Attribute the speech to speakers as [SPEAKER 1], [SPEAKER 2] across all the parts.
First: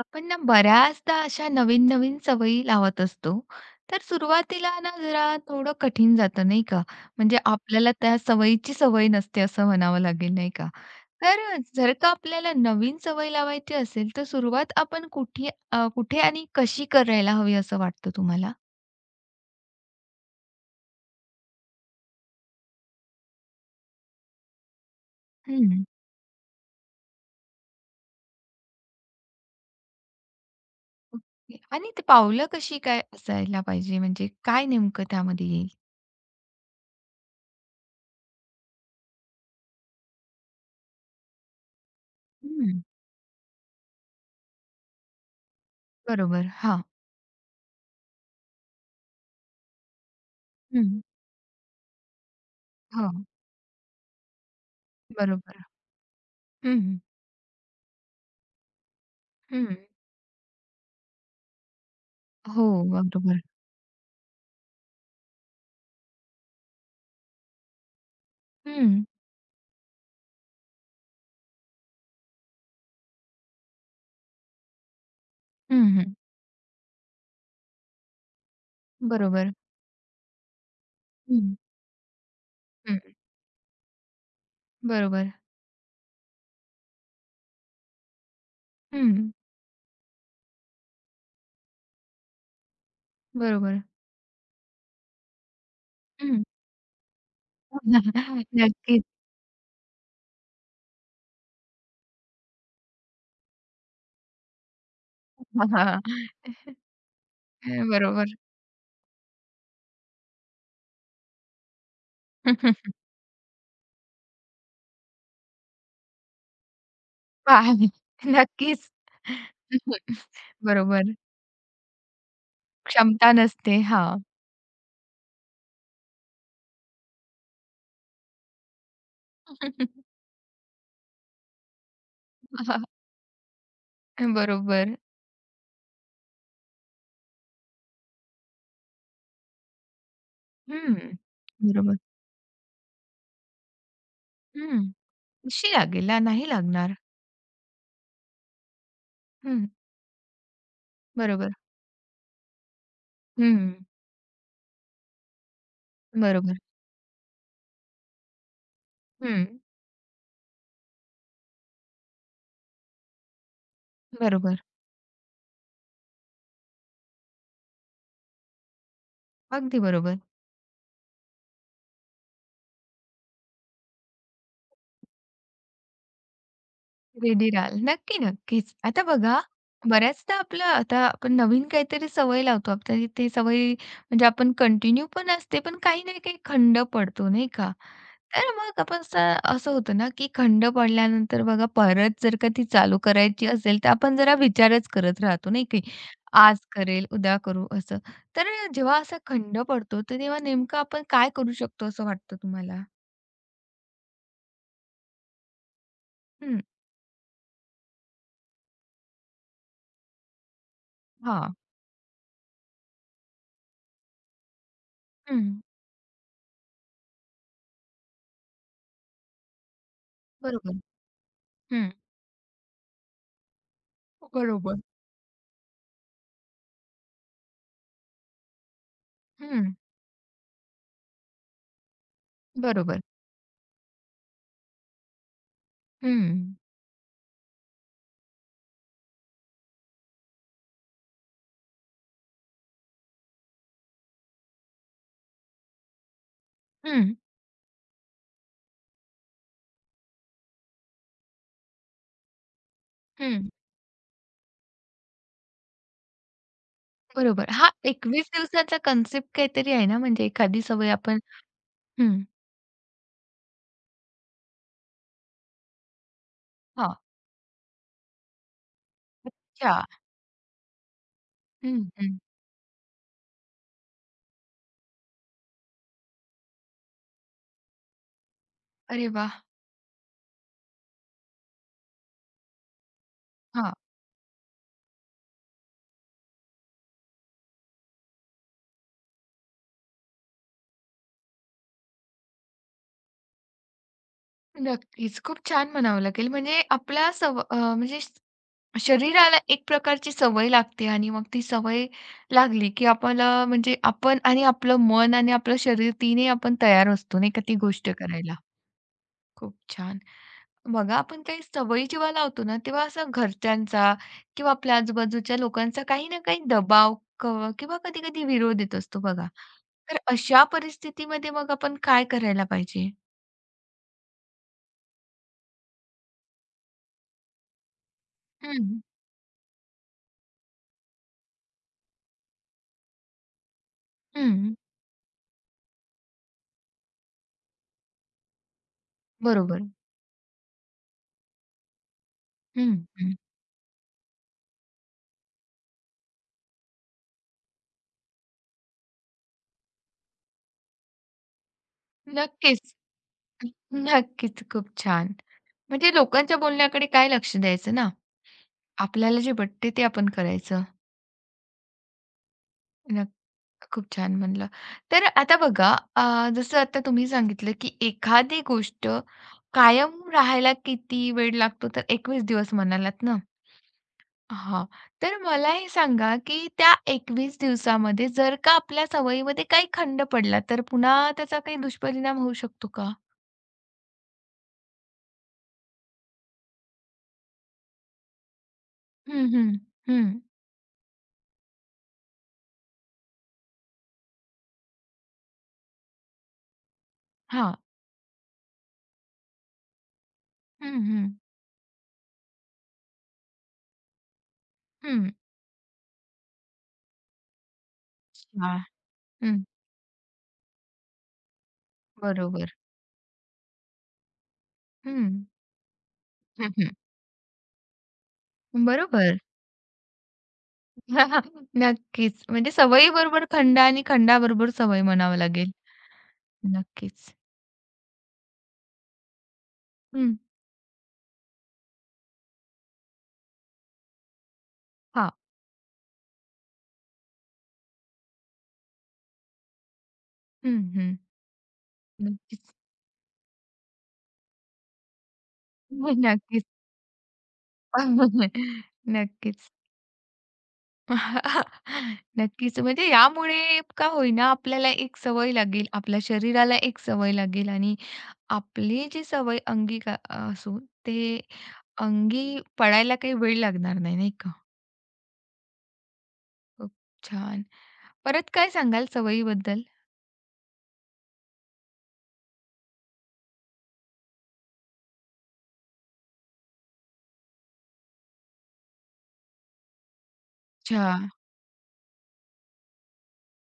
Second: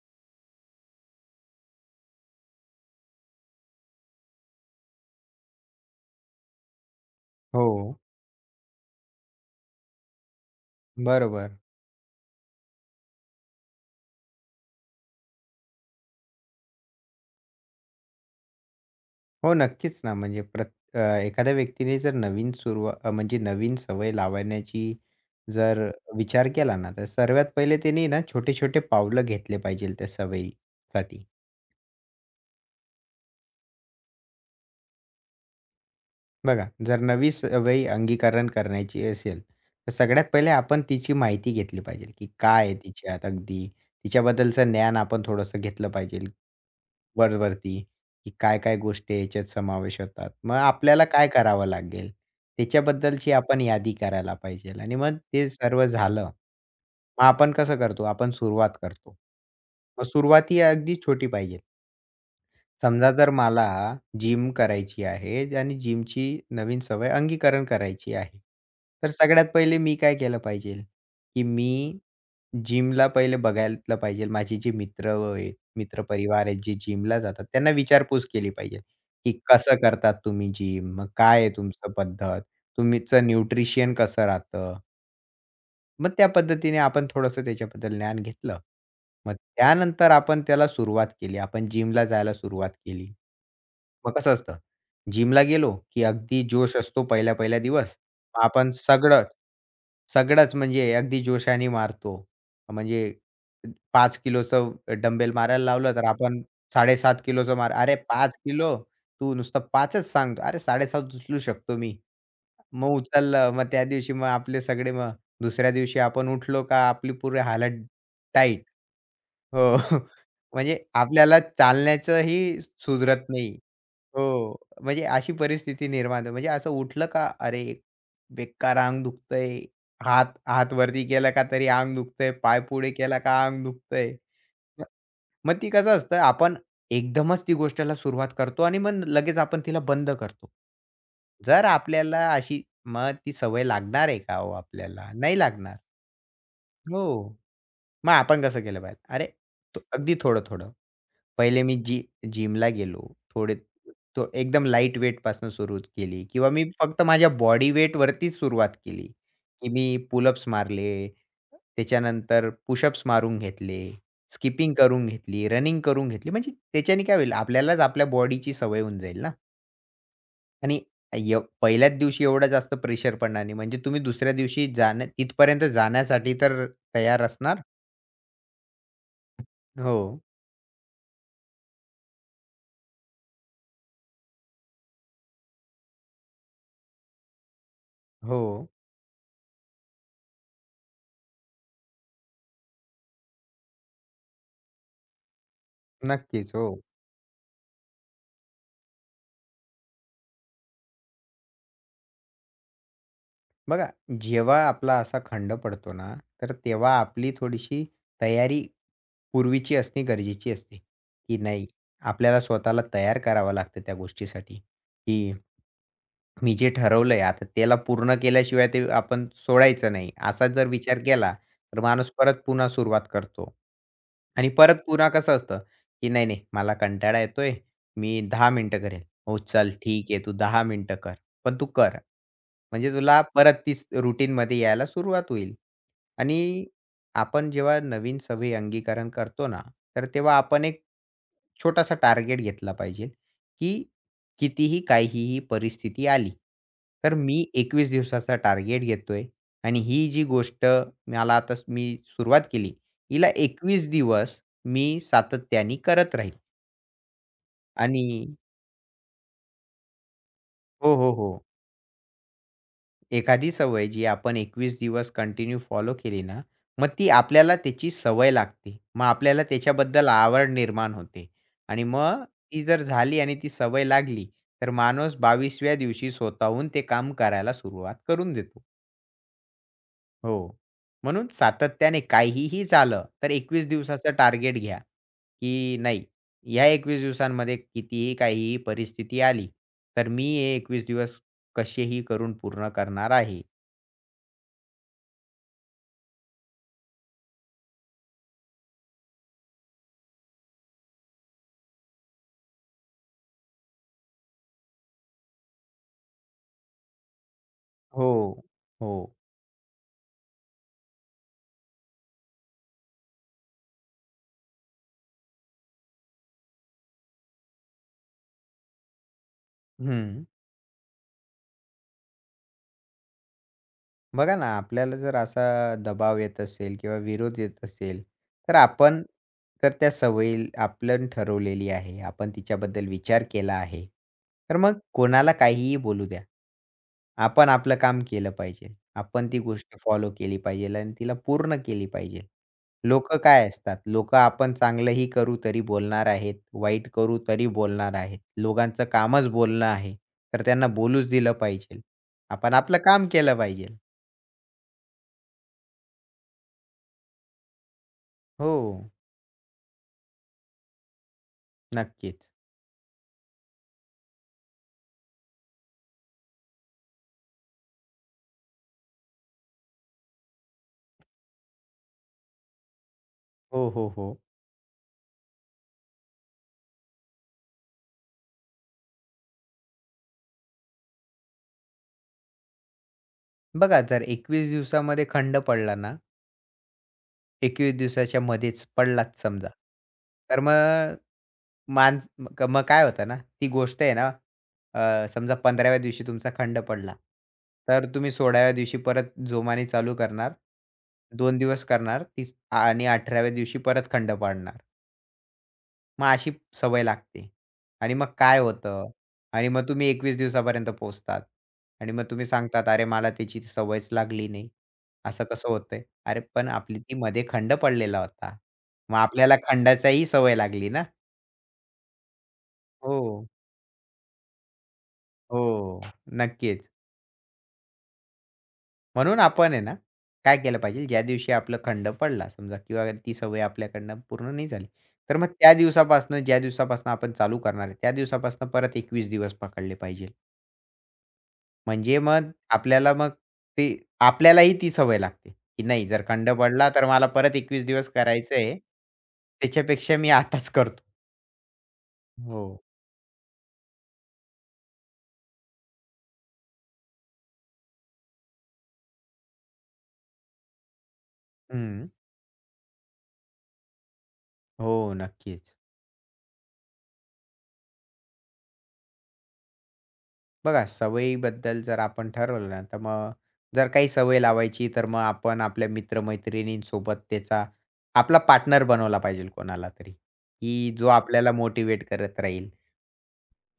[SPEAKER 1] आपण ना बऱ्याचदा अशा नवीन-नवीन सवयी लावत असतो. तर सुरुवातीला ना जरा थोडं कठीण जातं नाही का? म्हणजे
[SPEAKER 2] हो,
[SPEAKER 1] आपल्याला त्या सवयीची सवय नसते असं म्हणावं लागेल नाही का? तर
[SPEAKER 2] बरोबर.
[SPEAKER 1] जर का आपल्याला नवीन सवय लावायची असेल तर सुरुवात आपण कुठे आणि कशी करायला हवी असं वाटतं तुम्हाला?
[SPEAKER 2] हो, नक्कीच ना, म्हणजे एखाद्या व्यक्तीने जर नवीन सुरुवात म्हणजे नवीन सवय लावण्याची जर
[SPEAKER 1] हं.
[SPEAKER 2] विचार केला ना, तर सर्वात पहिले त्यांनी ना छोटे-छोटे पावलं घेतले पाहिजे त्या सवयीसाठी.
[SPEAKER 1] ओके. आणि ते पावलं कशी काय असायला पाहिजे म्हणजे काय नेमकं त्यामध्ये येईल?
[SPEAKER 2] बघा, जर नवी सवयी अंगीकरण करण्याची असेल, तर सगळ्यात पहिले आपण तिची माहिती घेतली पाहिजे, की काय आहे
[SPEAKER 1] हं.
[SPEAKER 2] तिच्यात अगदी, तिच्याबद्दलचं ज्ञान आपण थोडंसं घेतलं पाहिजे
[SPEAKER 1] बरोबर. हां.
[SPEAKER 2] वरवरती, की काय-काय गोष्टी याच्यात समावेश होतात. मग
[SPEAKER 1] हं.
[SPEAKER 2] आपल्याला काय करावं लागेल,
[SPEAKER 1] हो.
[SPEAKER 2] त्याच्याबद्दलची आपण यादी करायला पाहिजे आणि मग ते
[SPEAKER 1] बरोबर.
[SPEAKER 2] सर्व झालं.
[SPEAKER 1] हं, हं.
[SPEAKER 2] मग आपण कसं करतो, आपण सुरुवात करतो. मग सुरुवात ही अगदी छोटी पाहिजे.
[SPEAKER 1] हो.
[SPEAKER 2] समजा जर
[SPEAKER 1] बरोबर.
[SPEAKER 2] मला जिम करायची आहे आणि जिमची नवीन सवय अंगीकरण करायची आहे.
[SPEAKER 1] हं.
[SPEAKER 2] तर सगळ्यात पहिले मी काय केलं पाहिजे, की मी जिमला पहिले बघायला पाहिजे. माझे जे मित्र आहेत,
[SPEAKER 1] हं, हं.
[SPEAKER 2] मित्रपरिवार आहेत जे जिमला जातात त्यांना विचारपूस केली पाहिजे, की
[SPEAKER 1] बरोबर.
[SPEAKER 2] कसं करतात तुम्ही जिम? मग काय आहे
[SPEAKER 1] हं,
[SPEAKER 2] तुमचं पद्धत?
[SPEAKER 1] हं.
[SPEAKER 2] तुमचं न्यूट्रिशन कसं राहतं?
[SPEAKER 1] बरोबर.
[SPEAKER 2] मग त्या पद्धतीने आपण थोडंसं त्याच्याबद्दल ज्ञान घेतलं.
[SPEAKER 1] हं.
[SPEAKER 2] मग त्यानंतर आपण त्याला सुरुवात केली. आपण जिमला जायला सुरुवात केली.
[SPEAKER 1] बरोबर.
[SPEAKER 2] मग कसं असतं, जिमला गेलो, की अगदी
[SPEAKER 1] हं.
[SPEAKER 2] जोश असतो पहिला-पहिला दिवस. आपण
[SPEAKER 1] नक्कीच.
[SPEAKER 2] सगळंच, सगळंच म्हणजे अगदी जोशाने मारतो. म्हणजे 5 किलोचं डंबेल मारायला लावलं,
[SPEAKER 1] हां,
[SPEAKER 2] तर आपण 7.5 किलोचं मार. "अरे
[SPEAKER 1] बरोबर.
[SPEAKER 2] 5 किलो? तू नुसतं 5च सांगतो. अरे 7.5 उचलू शकतो मी." मग उचललं. मग त्या दिवशी मग आपले सगळे मग दुसऱ्या दिवशी आपण उठलो का आपली पूरी हालत
[SPEAKER 1] पाहावी
[SPEAKER 2] टाईट.
[SPEAKER 1] नक्कीच.
[SPEAKER 2] हो. म्हणजे
[SPEAKER 1] बरोबर.
[SPEAKER 2] आपल्याला चालण्याचंही सुधरत
[SPEAKER 1] क्षमता
[SPEAKER 2] नाही.
[SPEAKER 1] नसते. हां.
[SPEAKER 2] हो. म्हणजे अशी परिस्थिती निर्माण होते. म्हणजे असं उठलं का, "अरे, बेकार अंग दुखतंय." हात हात वरती केला का तरी अंग दुखतंय, पाय पुढे केला का अंग दुखतंय. मग
[SPEAKER 1] बरोबर.
[SPEAKER 2] मग ती कसं असतं आपण एकदमच ती गोष्टीला सुरुवात करतो आणि मग लगेच आपण तिला बंद करतो.
[SPEAKER 1] हं.
[SPEAKER 2] जर
[SPEAKER 1] बरोबर.
[SPEAKER 2] आपल्याला अशी मग ती सवय लागणार आहे का हो
[SPEAKER 1] हं.
[SPEAKER 2] आपल्याला? नाही
[SPEAKER 1] कशी
[SPEAKER 2] लागणार.
[SPEAKER 1] लागेल ना, नाही लागणार.
[SPEAKER 2] हो. मग आपण कसं केलं पाहिजे?
[SPEAKER 1] हं.
[SPEAKER 2] अगदी थोडं-थोडं.
[SPEAKER 1] बरोबर.
[SPEAKER 2] पहिले मी जी जिमला गेलो. थोडे
[SPEAKER 1] हं.
[SPEAKER 2] तो एकदम लाईट वेटपासून सुरू केली किंवा
[SPEAKER 1] बरोबर.
[SPEAKER 2] मी फक्त माझ्या बॉडी वेटवरतीच सुरुवात केली,
[SPEAKER 1] हं.
[SPEAKER 2] की मी पुलअप्स मारले. त्याच्यानंतर पुशअप्स मारून घेतले,
[SPEAKER 1] बरोबर.
[SPEAKER 2] स्किपिंग करून घेतली, रनिंग करून घेतली. म्हणजे त्याच्याने काय होईल आपल्यालाच आपल्या बॉडीची सवय होऊन जाईल ना
[SPEAKER 1] अगदी बरोबर.
[SPEAKER 2] आणि पहिल्याच दिवशी एवढा जास्त प्रेशर पडणार नाही. म्हणजे तुम्ही दुसऱ्या दिवशी जाण्या तिथपर्यंत जाण्यासाठी तर तयार
[SPEAKER 1] रेडी
[SPEAKER 2] असणार.
[SPEAKER 1] राहाल. नक्की, नक्कीच. आता बघा,
[SPEAKER 2] हो,
[SPEAKER 1] बऱ्याचदा आपलं आता आपण नवीन काहीतरी सवय लावतो. आपल्याला ते सवय म्हणजे आपण कंटिन्यू पण असते, पण काही ना काही खंड पडतो, नाही का?
[SPEAKER 2] हो.
[SPEAKER 1] तर मग आपण स असं होतं ना, की खंड पडल्यानंतर बघा परत जर का ती चालू करायची असेल, तर आपण जरा विचारच करत राहतो, नाही की
[SPEAKER 2] नक्कीच.
[SPEAKER 1] आज
[SPEAKER 2] हो.
[SPEAKER 1] करेल, उद्या करू असं. तर जेव्हा असा खंड पडतो, तर तेव्हा नेमकं आपण काय करू शकतो असं वाटतं तुम्हाला?
[SPEAKER 2] बघा, जेव्हा आपला असा खंड पडतो ना, तर
[SPEAKER 1] हं.
[SPEAKER 2] तेव्हा आपली थोडीशी तयारी पूर्वीची असणे गरजेची असते, की
[SPEAKER 1] हां.
[SPEAKER 2] नाही आपल्याला स्वतःला तयार करावं लागतं त्या गोष्टीसाठी, की
[SPEAKER 1] हं.
[SPEAKER 2] मी जे ठरवलंय आता त्याला पूर्ण केल्याशिवाय ते आपण सोडायचं नाही. असा जर
[SPEAKER 1] बरोबर.
[SPEAKER 2] विचार केला, तर
[SPEAKER 1] हं.
[SPEAKER 2] माणूस परत पुन्हा सुरुवात करतो. आणि परत
[SPEAKER 1] बरोबर.
[SPEAKER 2] पुन्हा कसं असतं, की नाही, नाही मला कंटाळा येतोय, मी 10 मिनिटं करेल. हो, चल ठीक आहे, तू 10 मिनिटं कर. पण तू कर. म्हणजे
[SPEAKER 1] बरोबर.
[SPEAKER 2] तुला परत तीच रूटीनमध्ये यायला सुरुवात होईल.
[SPEAKER 1] हं.
[SPEAKER 2] आणि आपण जेव्हा नवीन सवयी अंगीकरण करतो ना, तर तेव्हा आपण एक छोटासा टार्गेट घेतला पाहिजे, की कितीही काहीही परिस्थिती आली,
[SPEAKER 1] हं,
[SPEAKER 2] तर मी 21 दिवसाचा टार्गेट घेतोय आणि ही जी गोष्ट मला आता मी सुरुवात केली, हिला
[SPEAKER 1] हं.
[SPEAKER 2] 21 दिवस मी सातत्याने करत राहील.
[SPEAKER 1] बरोबर. हा
[SPEAKER 2] आणि
[SPEAKER 1] 21 दिवसाचा कन्सेप्ट काहीतरी आहे ना, म्हणजे एखादी सवय
[SPEAKER 2] हो, हो,
[SPEAKER 1] आपण
[SPEAKER 2] हो.
[SPEAKER 1] हं.
[SPEAKER 2] एखादी सवय जी आपण 21 दिवस कंटिन्यू फॉलो केली ना, मग
[SPEAKER 1] हां.
[SPEAKER 2] ती आपल्याला त्याची सवय लागते. मग आपल्याला
[SPEAKER 1] अच्छा.
[SPEAKER 2] त्याच्याबद्दल आवड निर्माण होते
[SPEAKER 1] हं,
[SPEAKER 2] आणि
[SPEAKER 1] हं.
[SPEAKER 2] मग ती जर झाली आणि ती सवय लागली, तर माणूस 22व्या दिवशी स्वतःहून ते काम करायला सुरुवात करून देतो.
[SPEAKER 1] अरे वाह!
[SPEAKER 2] हो. म्हणून सातत्याने काहीही झालं, तर 21
[SPEAKER 1] हां.
[SPEAKER 2] दिवसाचं टार्गेट घ्या, की नाही ह्या 21 दिवसांमध्ये कितीही काहीही परिस्थिती आली, तर मी हे 21 दिवस कसेही करून पूर्ण करणार आहे.
[SPEAKER 1] नक्कीच. खूप छान म्हणावं लागेल. म्हणजे आपल्या सव अ, म्हणजे श- शरीराला एक प्रकारची सवय लागते आणि मग ती सवय लागली, की आपल्याला म्हणजे आपण आणि आपलं मन आणि आपलं शरीर तिन्ही आपण तयार असतो नाही का ती गोष्ट करायला.
[SPEAKER 2] हो, हो.
[SPEAKER 1] खूप छान. बघा, आपण काही सवयी जेव्हा लावतो ना, तेव्हा असा घरच्यांचा किंवा आपल्या आजूबाजूच्या लोकांचा काही ना काही दबाव क किंवा कधी-कधी विरोध येत असतो बघा. तर
[SPEAKER 2] हं.
[SPEAKER 1] अशा परिस्थितीमध्ये मग आपण काय करायला पाहिजे?
[SPEAKER 2] बघा ना, आपल्याला जर असा दबाव येत असेल किंवा विरोध येत असेल, तर
[SPEAKER 1] हं,
[SPEAKER 2] आपण तर त्या सवयी आपण ठरवलेली आहे. आपण तिच्याबद्दल विचार केला आहे.
[SPEAKER 1] हं.
[SPEAKER 2] तर मग कोणाला काहीही बोलू द्या. आपण आपलं काम केलं पाहिजे. आपण ती
[SPEAKER 1] बरोबर.
[SPEAKER 2] गोष्ट फॉलो केली पाहिजे आणि तिला पूर्ण केली पाहिजे.
[SPEAKER 1] हं, हं.
[SPEAKER 2] लोकं काय असतात? लोकं आपण चांगलंही करू तरी बोलणार आहेत, वाईट करू तरी बोलणार आहेत. लोकांचं कामच बोलणं आहे. तर त्यांना बोलूच दिलं पाहिजे. आपण
[SPEAKER 1] नक्कीच.
[SPEAKER 2] आपलं काम केलं पाहिजे.
[SPEAKER 1] नक्कीच. खूप छान. म्हणजे लोकांच्या बोलण्याकडे काय लक्ष द्यायचं ना?
[SPEAKER 2] हो.
[SPEAKER 1] आपल्याला जे पटते ते आपण करायचं.
[SPEAKER 2] नक्कीच.
[SPEAKER 1] खूप छान म्हणलं. तर आता बघा अ, जसं आता तुम्ही सांगितलं, की एखादी गोष्ट कायम राहायला किती वेळ लागतो? तर 21 दिवस म्हणालात ना?
[SPEAKER 2] हो, हो, हो.
[SPEAKER 1] हां. तर मला हे सांगा, की त्या 21 दिवसामध्ये जर का आपल्या सवयीमध्ये काही खंड पडला, तर पुन्हा त्याचा काही दुष्परिणाम होऊ शकतो का?
[SPEAKER 2] बघा जर 21 दिवसामध्ये खंड पडला ना, 21 दिवसाच्या मध्येच पडलाच
[SPEAKER 1] हं,
[SPEAKER 2] समजा,
[SPEAKER 1] हं. हं.
[SPEAKER 2] तर मग माणस मग मग काय होतं ना, ती गोष्ट आहे ना, समजा 15व्या दिवशी तुमचा खंड पडला,
[SPEAKER 1] हां.
[SPEAKER 2] तर तुम्ही 16व्या दिवशी परत जोमाने चालू करणार.
[SPEAKER 1] हं, हं.
[SPEAKER 2] 2 दिवस करणार तीस आणि 18व्या दिवशी परत खंड पाडणार.
[SPEAKER 1] हं.
[SPEAKER 2] मग अशी सवय लागते. आणि मग काय
[SPEAKER 1] हां.
[SPEAKER 2] होतं
[SPEAKER 1] हं.
[SPEAKER 2] आणि मग तुम्ही 21 दिवसापर्यंत पोहोचतात आणि मग तुम्ही
[SPEAKER 1] बरोबर.
[SPEAKER 2] सांगतात, "अरे, मला त्याची सवयच लागली नाही."
[SPEAKER 1] हं.
[SPEAKER 2] असं कसं होतंय? अरे, पण
[SPEAKER 1] हं, हं.
[SPEAKER 2] आपली ती मध्ये खंड पडलेला होता. मग
[SPEAKER 1] बरोबर.
[SPEAKER 2] आपल्याला खंडाचाही सवय लागली ना.
[SPEAKER 1] नक्कीच. म्हणजे सवयीबरोबर
[SPEAKER 2] हो.
[SPEAKER 1] खंड आणि खंडाबरोबर सवय म्हणावं लागेल.
[SPEAKER 2] हो, नक्कीच.
[SPEAKER 1] नक्कीच.
[SPEAKER 2] म्हणून आपण आहे ना,
[SPEAKER 1] हं.
[SPEAKER 2] काय केलं पाहिजे, ज्या दिवशी आपलं खंड पडला समजा किंवा ती सवय आपल्याकडनं पूर्ण नाही झाली,
[SPEAKER 1] हां.
[SPEAKER 2] तर मग त्या दिवसापासनं ज्या दिवसापासनं आपण चालू करणार आहे, त्या दिवसापासनं परत 21 दिवस पकडले पाहिजे.
[SPEAKER 1] हं, हं.
[SPEAKER 2] म्हणजे मग
[SPEAKER 1] नक्कीच.
[SPEAKER 2] आपल्याला मग ती आपल्यालाही ती सवय लागते, की नाही जर खंड
[SPEAKER 1] नक्कीच.
[SPEAKER 2] पडला तर मला परत 21 दिवस करायचं आहे.
[SPEAKER 1] नक्कीच.
[SPEAKER 2] त्याच्यापेक्षा मी आताच करतो. हो.
[SPEAKER 1] नक्कीच. म्हणजे यामुळे का होईना आपल्याला एक सवय लागेल, आपल्या शरीराला एक सवय लागेल आणि आपली जी सवय अंगी का असू ते
[SPEAKER 2] हं.
[SPEAKER 1] अंगी पडायला काही वेळ लागणार नाही, नाही का?
[SPEAKER 2] हो, नक्कीच.
[SPEAKER 1] खूप छान. परत काय सांगाल सवयीबद्दल?
[SPEAKER 2] बघा सवयीबद्दल जर आपण ठरवलं ना, तर मग जर काही सवय लावायची तर मग आपण आपल्या मित्र-मैत्रिणींसोबत त्याचा आपला पार्टनर बनवला पाहिजे कोणाला तरी, की जो
[SPEAKER 1] अच्छा.
[SPEAKER 2] आपल्याला मोटिव्हेट करत राहील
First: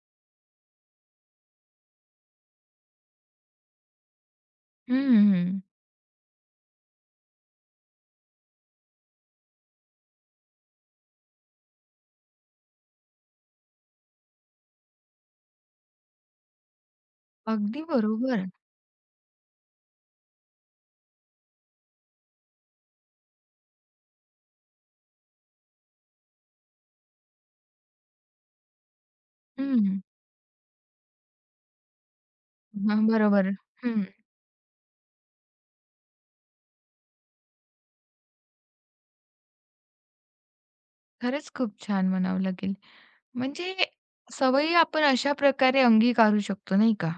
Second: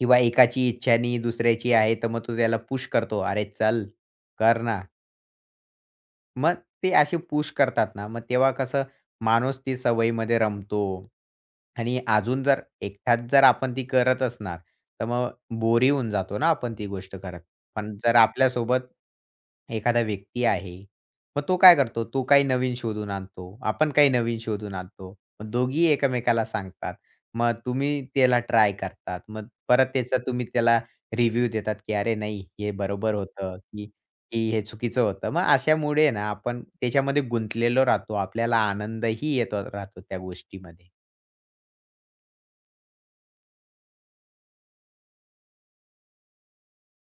[SPEAKER 2] किंवा एकाची इच्छा नाही दुसऱ्याची आहे, तर मग तो त्याला पुश करतो. "अरे चल, कर ना."
[SPEAKER 1] हं,
[SPEAKER 2] मग ते असे पुश करतात ना, मग तेव्हा कसं माणूस ती सवयीमध्ये रमतो आणि अजून जर एकटाच जर आपण ती करत असणार, तर मग बोरी होऊन जातो ना आपण ती गोष्ट करत.
[SPEAKER 1] अगदी
[SPEAKER 2] पण जर
[SPEAKER 1] बरोबर.
[SPEAKER 2] आपल्यासोबत एखादा व्यक्ती आहे, मग तो काय करतो? तो काही नवीन शोधून आणतो, आपण काही नवीन शोधून आणतो. मग दोघी एकमेकाला सांगतात. मग तुम्ही त्याला ट्राय करतात. मग परत
[SPEAKER 1] हं.
[SPEAKER 2] त्याचा तुम्ही त्याला रिव्ह्यू देतात, की "अरे नाही, हे
[SPEAKER 1] हां,
[SPEAKER 2] बरोबर
[SPEAKER 1] बरोबर.
[SPEAKER 2] होतं," की
[SPEAKER 1] हं.
[SPEAKER 2] की हे चुकीचं होतं. मग अशामुळे ना आपण त्याच्यामध्ये गुंतलेलो राहतो. आपल्याला आनंदही येतो राहतो त्या गोष्टीमध्ये.
[SPEAKER 1] खरंच खूप छान म्हणावं लागेल. म्हणजे सवयी आपण अशा प्रकारे अंगीकारू शकतो, नाही का?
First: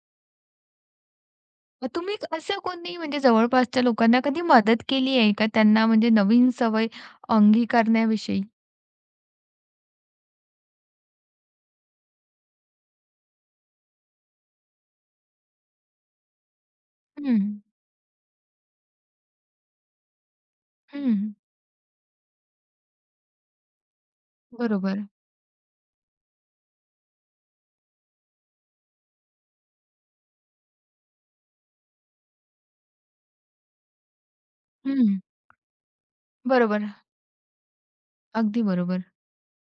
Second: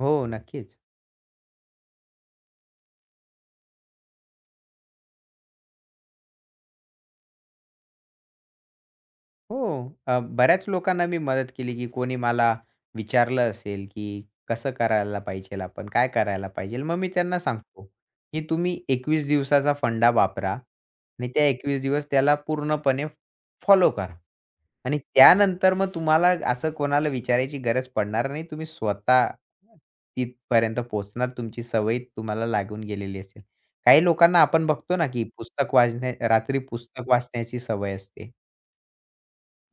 [SPEAKER 2] हो, नक्कीच.
[SPEAKER 1] मग तुम्ही असं कोणी म्हणजे जवळपासच्या लोकांना कधी मदत केली आहे का त्यांना म्हणजे नवीन सवय अंगीकारण्याविषयी?
[SPEAKER 2] हो. बऱ्याच लोकांना मी मदत केली, की कोणी मला विचारलं असेल, की कसं करायला पाहिजेल आपण? काय करायला पाहिजेल? मग मी त्यांना
[SPEAKER 1] हं,
[SPEAKER 2] सांगतो, की तुम्ही 21 दिवसाचा फंडा वापरा
[SPEAKER 1] हं.
[SPEAKER 2] आणि त्या 21 दिवस त्याला पूर्णपणे फॉलो करा. आणि
[SPEAKER 1] बरोबर.
[SPEAKER 2] त्यानंतर मग तुम्हाला असं कोणाला विचारायची गरज पडणार नाही. तुम्ही स्वतः तिथपर्यंत पोहोचणार. तुमची सवय तुम्हाला लागून गेलेली असेल. काही लोकांना आपण बघतो ना,
[SPEAKER 1] हं.
[SPEAKER 2] की पुस्तक वाचण्या रात्री
[SPEAKER 1] बरोबर.
[SPEAKER 2] पुस्तक वाचण्याची सवय असते.
[SPEAKER 1] अगदी बरोबर.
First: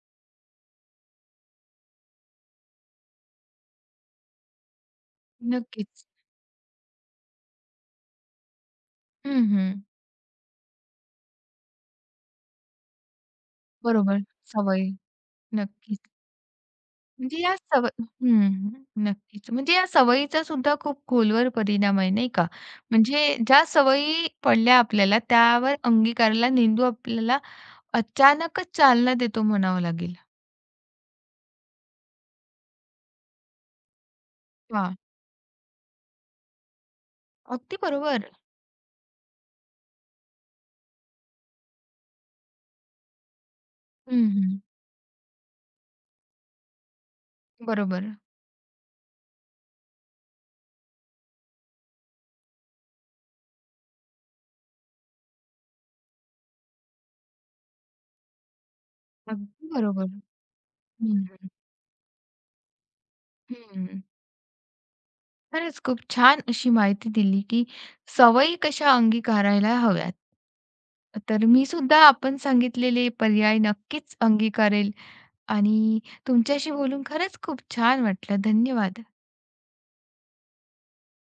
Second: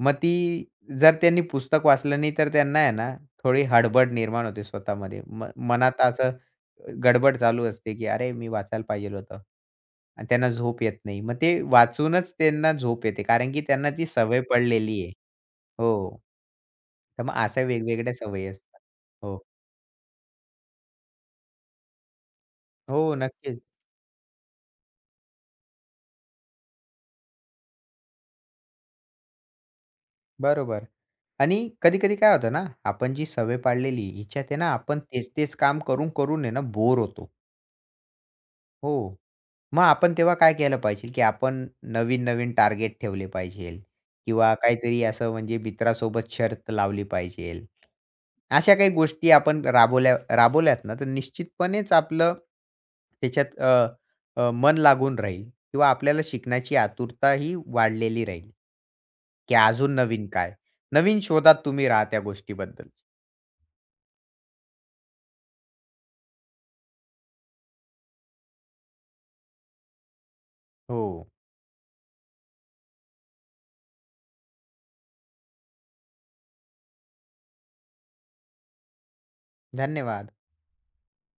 [SPEAKER 2] मग ती जर त्यांनी पुस्तक वाचलं नाही तर त्यांना आहे ना, थोडी हडबड निर्माण होते स्वतःमध्ये. मनात
[SPEAKER 1] नक्कीच.
[SPEAKER 2] असं गडबड चालू असते, की "अरे, मी वाचायला पाहिजेल होतं."
[SPEAKER 1] हं, हं.
[SPEAKER 2] आणि त्यांना झोप येत नाही. मग ते वाचूनच त्यांना झोप येते, कारण की त्यांना ती
[SPEAKER 1] बरोबर.
[SPEAKER 2] सवय
[SPEAKER 1] सवय.
[SPEAKER 2] पडलेली आहे.
[SPEAKER 1] नक्कीच.
[SPEAKER 2] हो. तर मग
[SPEAKER 1] म्हणजे या
[SPEAKER 2] अशा
[SPEAKER 1] सवय
[SPEAKER 2] वेगवेगळ्या सवयी
[SPEAKER 1] हं,
[SPEAKER 2] असतात. हो.
[SPEAKER 1] नक्कीच. म्हणजे या सवयीचा सुद्धा खूप खोलवर परिणाम आहे, नाही का?
[SPEAKER 2] हो,
[SPEAKER 1] म्हणजे
[SPEAKER 2] नक्कीच.
[SPEAKER 1] ज्या सवयी पडल्या आपल्याला, त्यावर अंगीकारला मेंदू आपल्याला अचानकच चालना देतो म्हणावं लागेल.
[SPEAKER 2] बरोबर. आणि कधी-कधी काय होतं ना, आपण जी सवय पाडलेली हिच्यात आहे ना,
[SPEAKER 1] वाह!
[SPEAKER 2] आपण तेच-तेच काम करून, करून आहे ना बोर होतो.
[SPEAKER 1] अगदी बरोबर.
[SPEAKER 2] हो. मग आपण तेव्हा काय केलं पाहिजे, की आपण नवीन-नवीन टार्गेट ठेवले पाहिजेल
[SPEAKER 1] हं,
[SPEAKER 2] किंवा
[SPEAKER 1] हं.
[SPEAKER 2] काहीतरी असं म्हणजे मित्रासोबत शर्त लावली पाहिजेल.
[SPEAKER 1] बरोबर.
[SPEAKER 2] अशा काही गोष्टी आपण राबवल्या राबवल्यात ना, तर निश्चितपणेच आपलं त्याच्यात अ, अ, मन लागून राहील किंवा आपल्याला शिकण्याची आतुरता ही वाढलेली राहील, की
[SPEAKER 1] अगदी
[SPEAKER 2] अजून
[SPEAKER 1] बरोबर.
[SPEAKER 2] नवीन काय?
[SPEAKER 1] हं,
[SPEAKER 2] नवीन
[SPEAKER 1] हं.
[SPEAKER 2] शोधात तुम्ही राहा त्या गोष्टीबद्दल.
[SPEAKER 1] खरंच खूप छान अशी माहिती दिली, की सवयी कशा अंगीकारायला हव्यात.
[SPEAKER 2] हो,
[SPEAKER 1] तर मी सुद्धा आपण सांगितलेले पर्याय नक्कीच अंगीकारेल. आणि तुमच्याशी बोलून खरंच खूप छान वाटलं. धन्यवाद.
[SPEAKER 2] धन्यवाद.